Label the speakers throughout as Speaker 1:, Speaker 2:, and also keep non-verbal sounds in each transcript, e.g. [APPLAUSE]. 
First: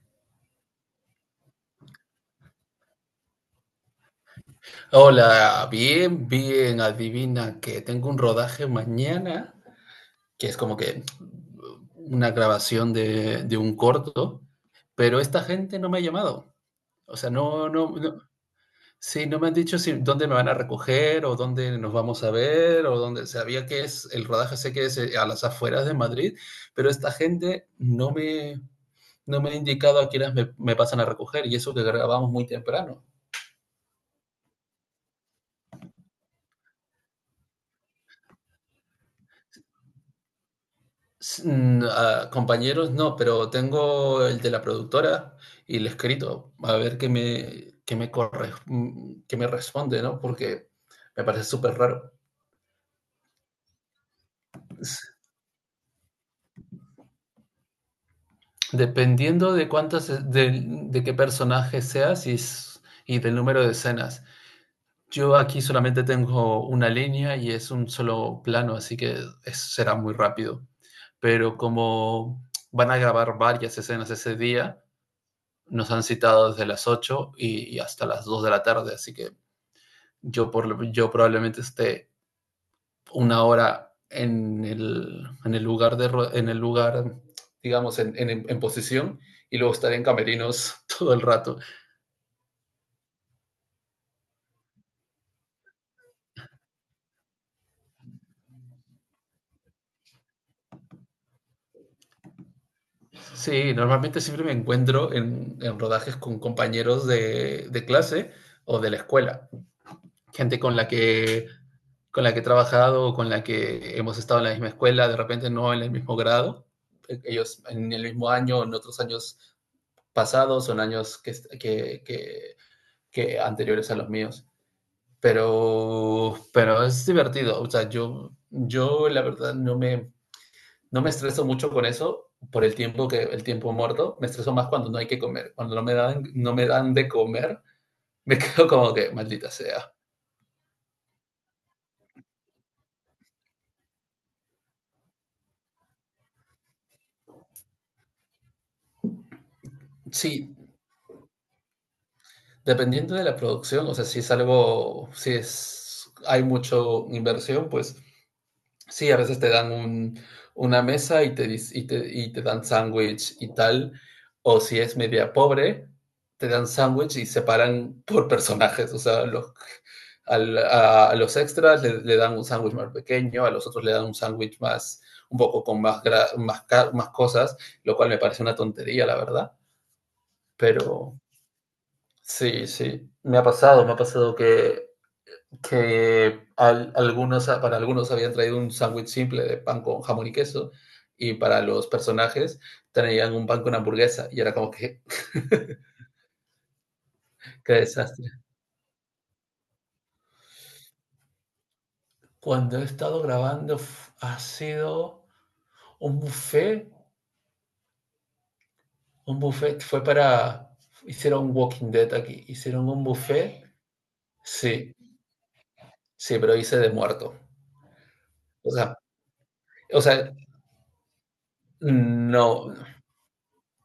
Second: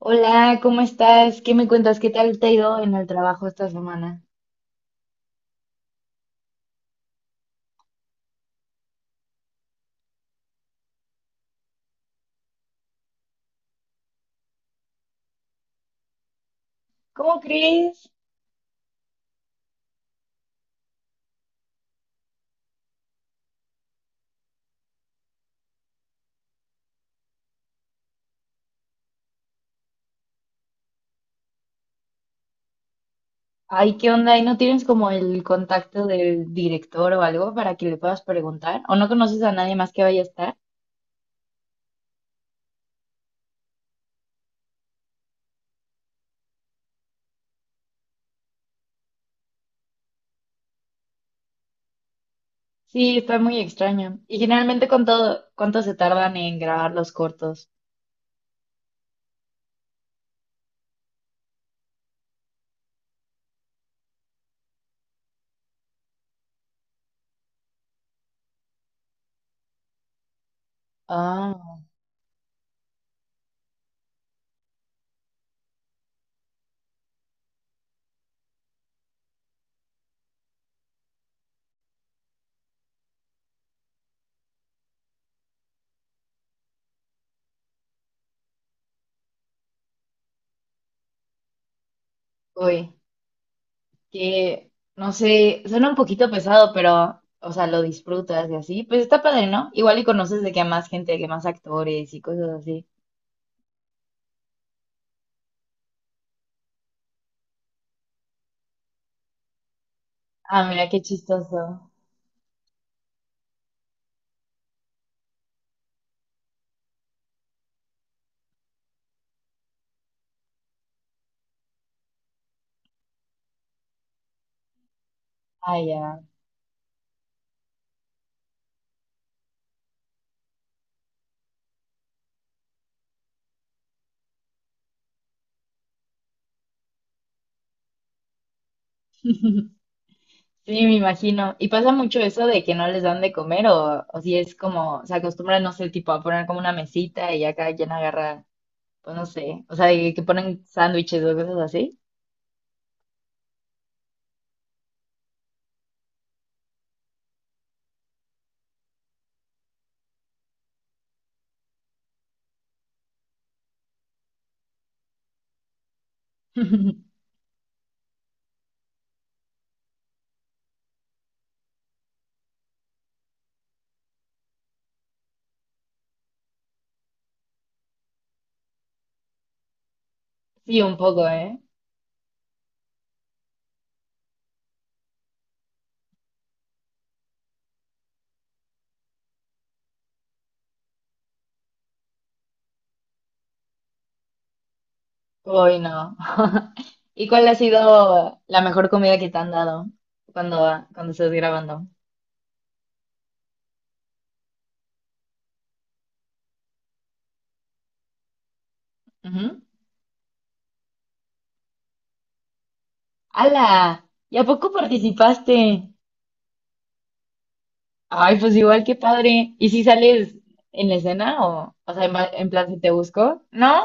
Speaker 1: Hola, ¿cómo estás? ¿Qué me cuentas? ¿Qué tal te ha ido en el trabajo esta semana?
Speaker 2: Hola, bien, bien, adivina que tengo un rodaje mañana, que es como que una grabación de un corto, pero esta gente no me ha llamado. O sea,
Speaker 1: ¿Cómo
Speaker 2: no, no,
Speaker 1: crees?
Speaker 2: no, sí, no me han dicho si, dónde me van a recoger o dónde nos vamos a ver o dónde, sabía que es, el rodaje sé que es a las afueras de Madrid, pero esta gente no me, ha indicado a quiénes me pasan a recoger y eso que grabamos muy temprano.
Speaker 1: Ay, ¿qué onda? ¿Y no tienes como el contacto del director o algo para que le puedas preguntar? ¿O no conoces a nadie más que vaya a estar?
Speaker 2: A compañeros, no, pero tengo el de la productora y el escrito, a ver corre, qué me responde, ¿no? Porque me parece súper raro.
Speaker 1: Sí, está muy extraño. ¿Y generalmente
Speaker 2: S-
Speaker 1: cuánto se tardan en grabar los cortos?
Speaker 2: Dependiendo de cuántas, de qué personaje seas y, y del número de escenas. Yo aquí solamente tengo una línea y es un solo plano, así que será muy rápido. Pero
Speaker 1: Ah,
Speaker 2: como van a grabar varias escenas ese día, nos han citado desde las 8 y hasta las 2 de la tarde, así que yo probablemente esté una hora en el lugar, en el lugar digamos, en posición y luego estaré en camerinos [LAUGHS] todo el rato.
Speaker 1: uy, que no sé, suena un poquito pesado, pero, o sea, lo disfrutas y así. Pues está padre, ¿no? Igual y conoces de que a más gente, que más actores y cosas así.
Speaker 2: Sí, normalmente siempre me encuentro en, rodajes con compañeros de clase o de la escuela. Gente
Speaker 1: Ah,
Speaker 2: con la
Speaker 1: mira, qué
Speaker 2: que,
Speaker 1: chistoso.
Speaker 2: con la que he trabajado, con la que hemos estado en la misma escuela, de repente no en el mismo grado, ellos en el mismo año, en otros años pasados, son años que anteriores a los míos.
Speaker 1: Ah, ya.
Speaker 2: pero, es divertido, o sea, yo, la verdad no me estreso mucho con eso por el tiempo, que el tiempo muerto, me estreso más cuando no hay que comer, cuando no me dan de comer, me [LAUGHS] quedo como que maldita sea.
Speaker 1: Sí, me imagino. ¿Y pasa mucho eso de que no les dan de comer o si es como, se acostumbran, no sé, tipo a poner como una mesita y ya cada quien agarra, pues no sé, o sea, de que
Speaker 2: Sí,
Speaker 1: ponen sándwiches o cosas así?
Speaker 2: dependiendo de la producción, o sea, si es algo, si es, hay mucho inversión, pues sí, a veces te dan una mesa y te, dis- y te dan sándwich y tal, o si es media pobre, te dan sándwich
Speaker 1: [LAUGHS]
Speaker 2: y separan por personajes, o sea, a los extras le dan un sándwich más pequeño, a los otros le dan un sándwich más, un poco con más, más, más cosas, lo cual me parece una tontería, la verdad,
Speaker 1: Sí, un
Speaker 2: pero.
Speaker 1: poco, ¿eh?
Speaker 2: Sí, sí. Me ha pasado que para algunos habían traído un sándwich simple de pan con jamón y queso, y para los personajes traían un pan con hamburguesa y era como que,
Speaker 1: Hoy no. [LAUGHS] ¿Y cuál ha
Speaker 2: [LAUGHS] qué
Speaker 1: sido
Speaker 2: desastre.
Speaker 1: la mejor comida que te han dado cuando, cuando estás grabando?
Speaker 2: Cuando he estado grabando ha sido un buffet. un
Speaker 1: Ujú.
Speaker 2: buffet fue para, Hicieron Walking Dead aquí, hicieron un buffet,
Speaker 1: ¡Hala! ¿Y a poco
Speaker 2: sí,
Speaker 1: participaste?
Speaker 2: sí, pero hice de muerto.
Speaker 1: Ay, pues
Speaker 2: O
Speaker 1: igual, qué
Speaker 2: sea,
Speaker 1: padre. ¿Y si
Speaker 2: o sea,
Speaker 1: sales en la escena o sea, en, va- en plan
Speaker 2: no.
Speaker 1: si te busco? No,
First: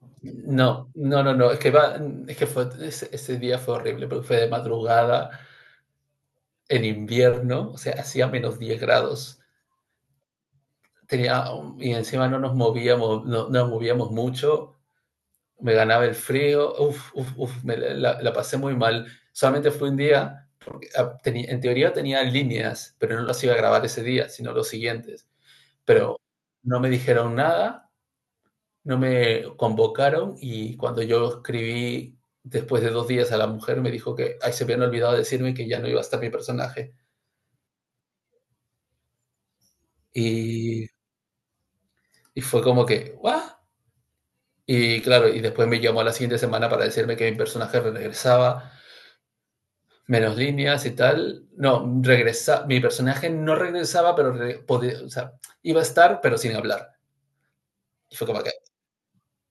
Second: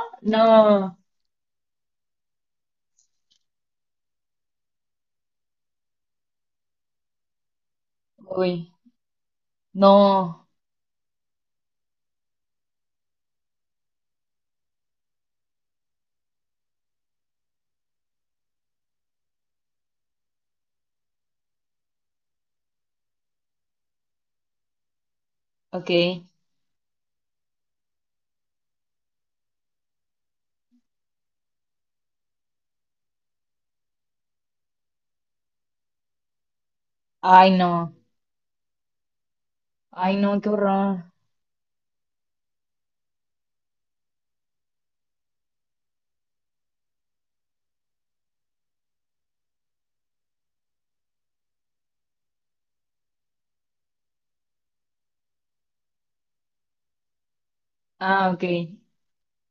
Speaker 2: No,
Speaker 1: no.
Speaker 2: no, no, no, es que fue, ese día fue horrible, porque fue de madrugada, en invierno, o sea, hacía menos
Speaker 1: Uy,
Speaker 2: diez grados,
Speaker 1: no.
Speaker 2: tenía, y encima no nos movíamos, no nos movíamos mucho, me ganaba el frío, uf, uf, uf, me la pasé muy mal, solamente fue un día, porque en teoría tenía líneas, pero no las iba a grabar ese día, sino los siguientes,
Speaker 1: Ok.
Speaker 2: pero no me dijeron nada. No me convocaron, y cuando yo escribí después de 2 días a la mujer, me dijo que ahí se habían olvidado de decirme que ya no iba a estar mi personaje.
Speaker 1: Ay, no. Ay, no, qué
Speaker 2: Y,
Speaker 1: horror.
Speaker 2: y fue como que, ¿what? Y claro, y después me llamó a la siguiente semana para decirme que mi personaje regresaba, menos líneas y tal. No, mi personaje no regresaba, pero o sea, iba a estar, pero sin hablar. Y fue
Speaker 1: Ah,
Speaker 2: como
Speaker 1: ok.
Speaker 2: que,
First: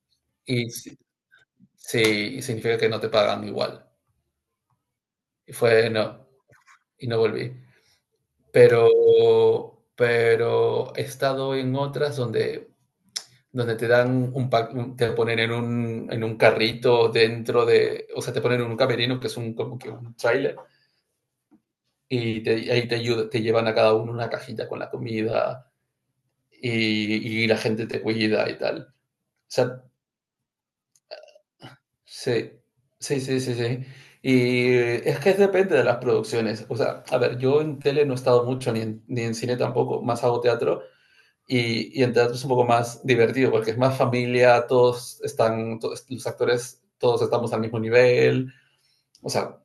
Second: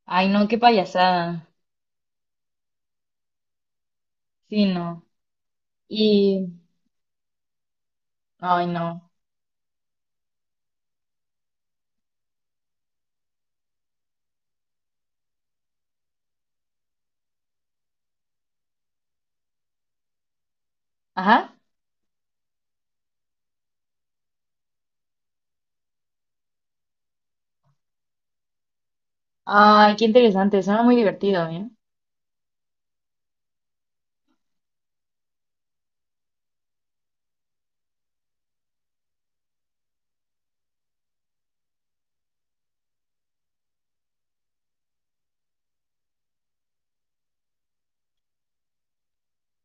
Speaker 1: Ay, no, qué
Speaker 2: y sí,
Speaker 1: payasada.
Speaker 2: sí, y significa que no te pagan igual.
Speaker 1: Sí, no.
Speaker 2: No,
Speaker 1: Y,
Speaker 2: y no volví.
Speaker 1: ay,
Speaker 2: Pero
Speaker 1: no.
Speaker 2: pero he estado en otras donde te dan un pack, un te ponen en un carrito, dentro de o sea, te ponen en un camerino, que es un como que un tráiler,
Speaker 1: Ajá.
Speaker 2: ahí te ayuda, te llevan a cada uno una cajita con la comida, y la gente te cuida y tal. O sea,
Speaker 1: Ay, qué interesante. Suena muy divertido, ¿eh?
Speaker 2: sí, sí, sí, sí, sí. Y es que depende de las producciones. O sea, a ver, yo en tele no he estado mucho, ni en, cine tampoco, más hago teatro. Y en teatro es un poco más divertido porque es más familia, todos están, todos, los actores, todos estamos al mismo nivel, o sea,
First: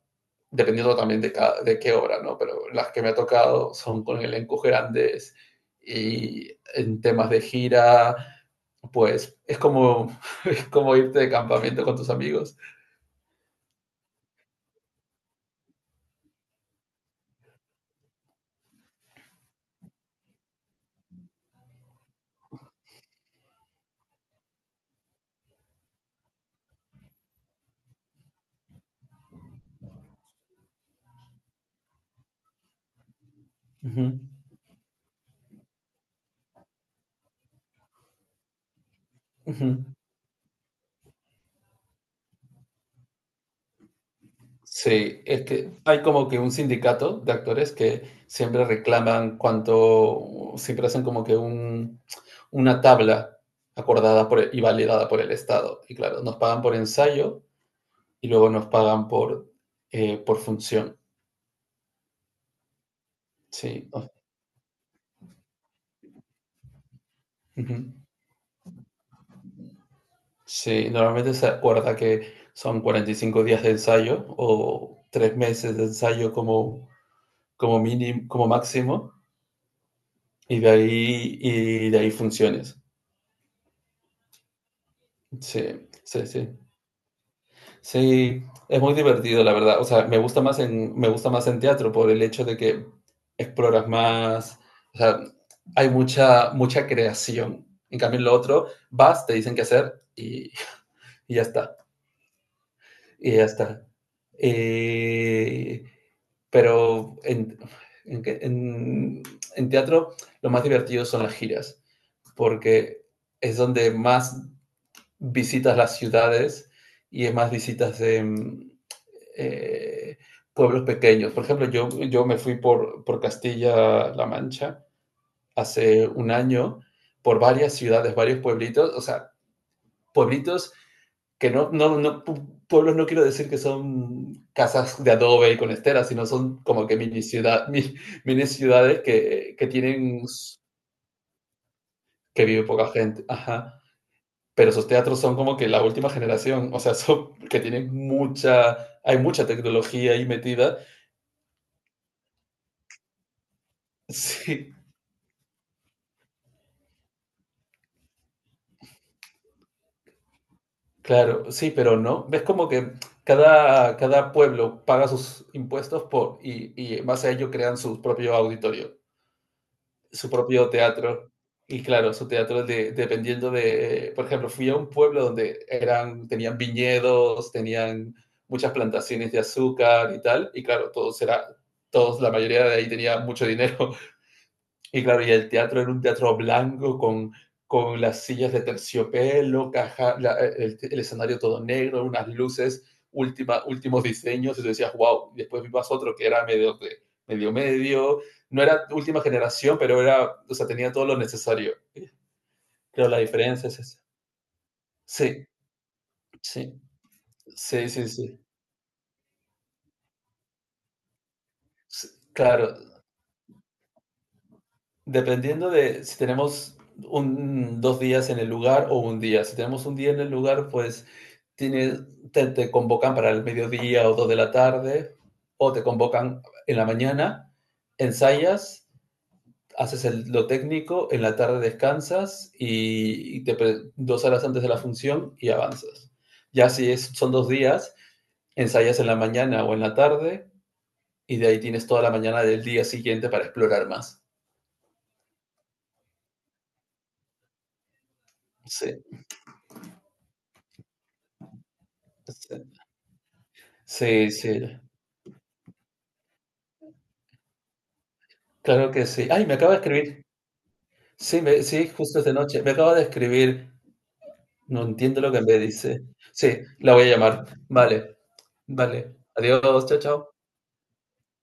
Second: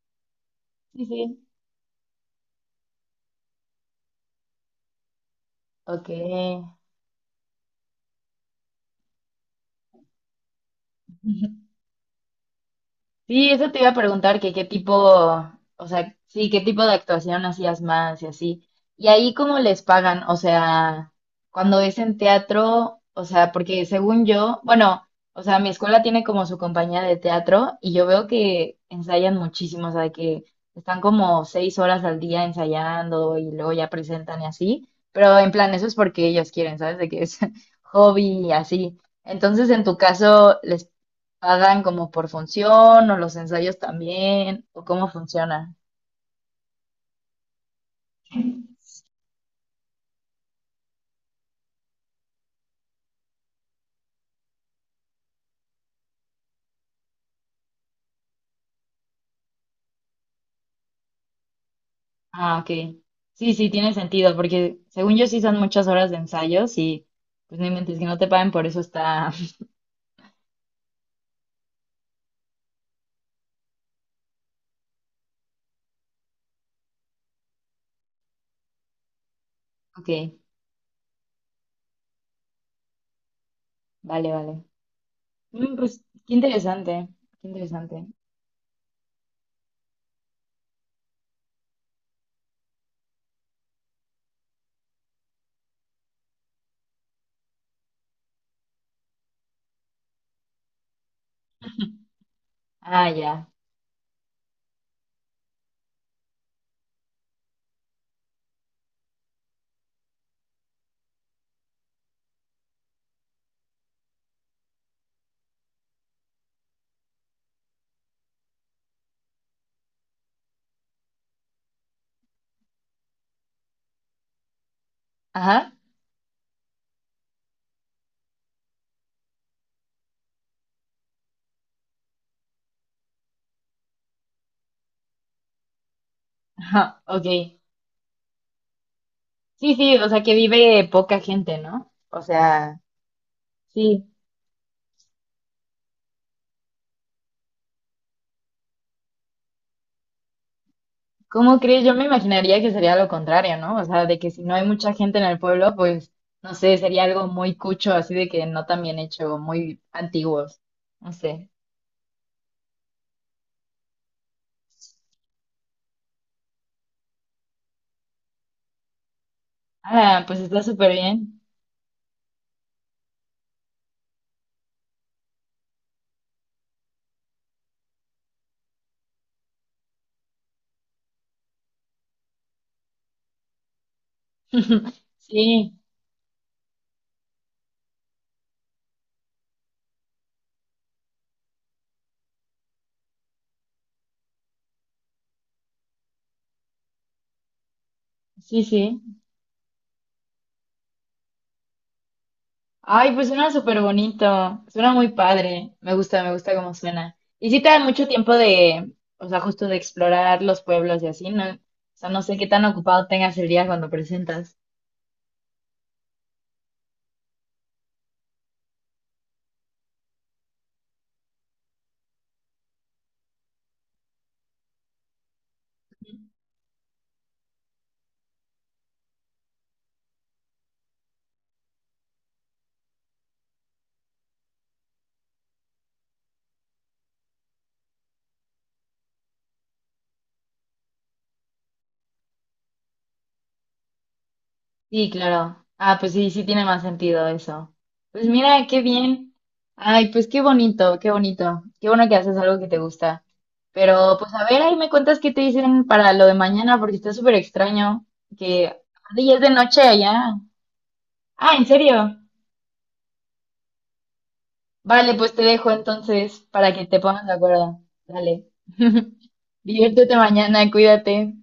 Speaker 2: dependiendo
Speaker 1: Sí,
Speaker 2: también
Speaker 1: sí.
Speaker 2: de qué obra, ¿no? Pero las que me ha tocado son con elencos grandes,
Speaker 1: Ok.
Speaker 2: y en temas de gira, pues es como, [LAUGHS] es como irte de
Speaker 1: [LAUGHS]
Speaker 2: campamento con tus amigos.
Speaker 1: Sí, eso te iba a preguntar, que qué tipo, o sea, sí, qué tipo de actuación hacías más y así. Y ahí cómo les pagan, o sea, cuando es en teatro, o sea, porque según yo, bueno, o sea, mi escuela tiene como su compañía de teatro y yo veo que ensayan muchísimo, o sea, que están como 6 horas al día ensayando y luego ya
Speaker 2: Uh -huh.
Speaker 1: presentan y así, pero en plan, eso es porque ellos quieren, ¿sabes? De que es [LAUGHS] hobby y así.
Speaker 2: Uh
Speaker 1: Entonces, en
Speaker 2: -huh.
Speaker 1: tu caso, ¿les ¿pagan como por función o los ensayos también? ¿O cómo
Speaker 2: Sí, es que
Speaker 1: funciona?
Speaker 2: hay como que un sindicato de actores que siempre reclaman cuánto, siempre hacen como que una tabla acordada por, y validada por el Estado. Y claro, nos pagan por ensayo, y luego nos pagan por función.
Speaker 1: Ah, ok. Sí, sí,
Speaker 2: Sí.
Speaker 1: tiene sentido, porque según yo sí son muchas horas de ensayos y pues no
Speaker 2: Ujú.
Speaker 1: inventes que no te paguen por eso está. [LAUGHS]
Speaker 2: Sí, normalmente se acuerda que son 45 días de ensayo o 3 meses de ensayo, como mínimo, como máximo,
Speaker 1: Ok,
Speaker 2: y de ahí funciones.
Speaker 1: vale, vale. Mm,
Speaker 2: Sí,
Speaker 1: pues
Speaker 2: sí,
Speaker 1: qué
Speaker 2: sí.
Speaker 1: interesante, qué interesante.
Speaker 2: Sí, es muy divertido, la verdad. O sea, me gusta más en, teatro por el hecho de que exploras más, o sea, hay mucha, mucha creación. En cambio, en lo otro, vas, te dicen qué hacer, y ya está.
Speaker 1: Ah,
Speaker 2: Y ya
Speaker 1: ya.
Speaker 2: está. Eh, pero en, que- en- en teatro lo más divertido son las giras, porque es donde más visitas las ciudades, y es más visitas de eh, pueblos pequeños. Por ejemplo, yo, me fui por Castilla-La Mancha
Speaker 1: Ajá.
Speaker 2: hace un año, por varias ciudades, varios pueblitos, o sea, pueblitos que no, no, no, pueblos, no quiero decir que son casas de adobe y con esteras, sino
Speaker 1: [LAUGHS]
Speaker 2: son como que
Speaker 1: Ajá,
Speaker 2: mini,
Speaker 1: ok.
Speaker 2: ciudad, mini, mini ciudades que,
Speaker 1: Sí, sí, o sea
Speaker 2: tienen,
Speaker 1: que vive poca gente, ¿no? O
Speaker 2: que vive
Speaker 1: sea,
Speaker 2: poca gente. Ajá.
Speaker 1: sí.
Speaker 2: Pero esos teatros son como que la última generación, o sea, [LAUGHS] son que tienen mucha, hay mucha tecnología ahí metida.
Speaker 1: ¿Cómo crees? Yo me imaginaría que sería lo contrario, ¿no? O sea, de que si no hay
Speaker 2: Sí,
Speaker 1: mucha gente en el pueblo, pues, no sé, sería algo muy cucho, así de que no tan bien hecho, muy antiguos. No sé.
Speaker 2: claro, sí, pero no. Ves como que cada, pueblo paga sus impuestos y en base a ello crean su propio auditorio,
Speaker 1: Ah,
Speaker 2: su
Speaker 1: pues está
Speaker 2: propio
Speaker 1: súper
Speaker 2: teatro.
Speaker 1: bien.
Speaker 2: Y claro, su teatro dependiendo por ejemplo, fui a un pueblo donde tenían viñedos, tenían muchas plantaciones de azúcar y tal, y claro, la mayoría de ahí tenía mucho dinero.
Speaker 1: [LAUGHS]
Speaker 2: Y claro, y el
Speaker 1: Sí,
Speaker 2: teatro era un teatro blanco con las sillas de terciopelo, caja, el escenario todo negro, unas luces, últimos diseños, y tú decías, wow. Después vimos otro que era medio medio medio,
Speaker 1: sí,
Speaker 2: no era
Speaker 1: sí.
Speaker 2: última generación, pero era, o sea, tenía todo lo necesario. Pero
Speaker 1: Ay,
Speaker 2: la
Speaker 1: pues suena
Speaker 2: diferencia es
Speaker 1: súper
Speaker 2: esa.
Speaker 1: bonito. Suena muy
Speaker 2: Sí,
Speaker 1: padre. Me gusta
Speaker 2: sí,
Speaker 1: cómo suena. Y sí te da
Speaker 2: sí,
Speaker 1: mucho
Speaker 2: sí,
Speaker 1: tiempo
Speaker 2: sí.
Speaker 1: de, o sea, justo de explorar los pueblos y así, ¿no? O sea, no sé qué tan
Speaker 2: Claro,
Speaker 1: ocupado tengas el día cuando presentas.
Speaker 2: dependiendo de si tenemos 2 días en el lugar o un día. Si tenemos un día en el lugar, pues Tienes, te convocan para el mediodía o 2 de la tarde, o te convocan en la mañana, ensayas, haces lo técnico, en la tarde descansas, y te 2 horas antes de la función y avanzas. Ya si es, son 2 días, ensayas en la mañana o en la tarde, y de ahí tienes toda la mañana del día siguiente para explorar más.
Speaker 1: Sí, claro. Ah, pues sí, sí tiene más sentido eso. Pues mira, qué
Speaker 2: Sí,
Speaker 1: bien. Ay, pues qué bonito, qué bonito. Qué bueno que haces algo que
Speaker 2: sí,
Speaker 1: te gusta. Pero
Speaker 2: sí,
Speaker 1: pues a ver, ahí
Speaker 2: sí,
Speaker 1: me cuentas qué te dicen para lo de mañana, porque está súper extraño que
Speaker 2: claro que
Speaker 1: aparte
Speaker 2: sí.
Speaker 1: ya es
Speaker 2: Ay,
Speaker 1: de
Speaker 2: me acaba de
Speaker 1: noche allá.
Speaker 2: escribir. Sí,
Speaker 1: Ah, ¿en
Speaker 2: sí,
Speaker 1: serio?
Speaker 2: justo esta noche. Me acaba de escribir. No
Speaker 1: Vale,
Speaker 2: entiendo lo
Speaker 1: pues te
Speaker 2: que me
Speaker 1: dejo
Speaker 2: dice.
Speaker 1: entonces
Speaker 2: Sí,
Speaker 1: para que
Speaker 2: la
Speaker 1: te
Speaker 2: voy a
Speaker 1: pongas de
Speaker 2: llamar.
Speaker 1: acuerdo.
Speaker 2: Vale,
Speaker 1: Dale. [LAUGHS]
Speaker 2: vale. Adiós, chao,
Speaker 1: Diviértete
Speaker 2: chao.
Speaker 1: mañana, cuídate.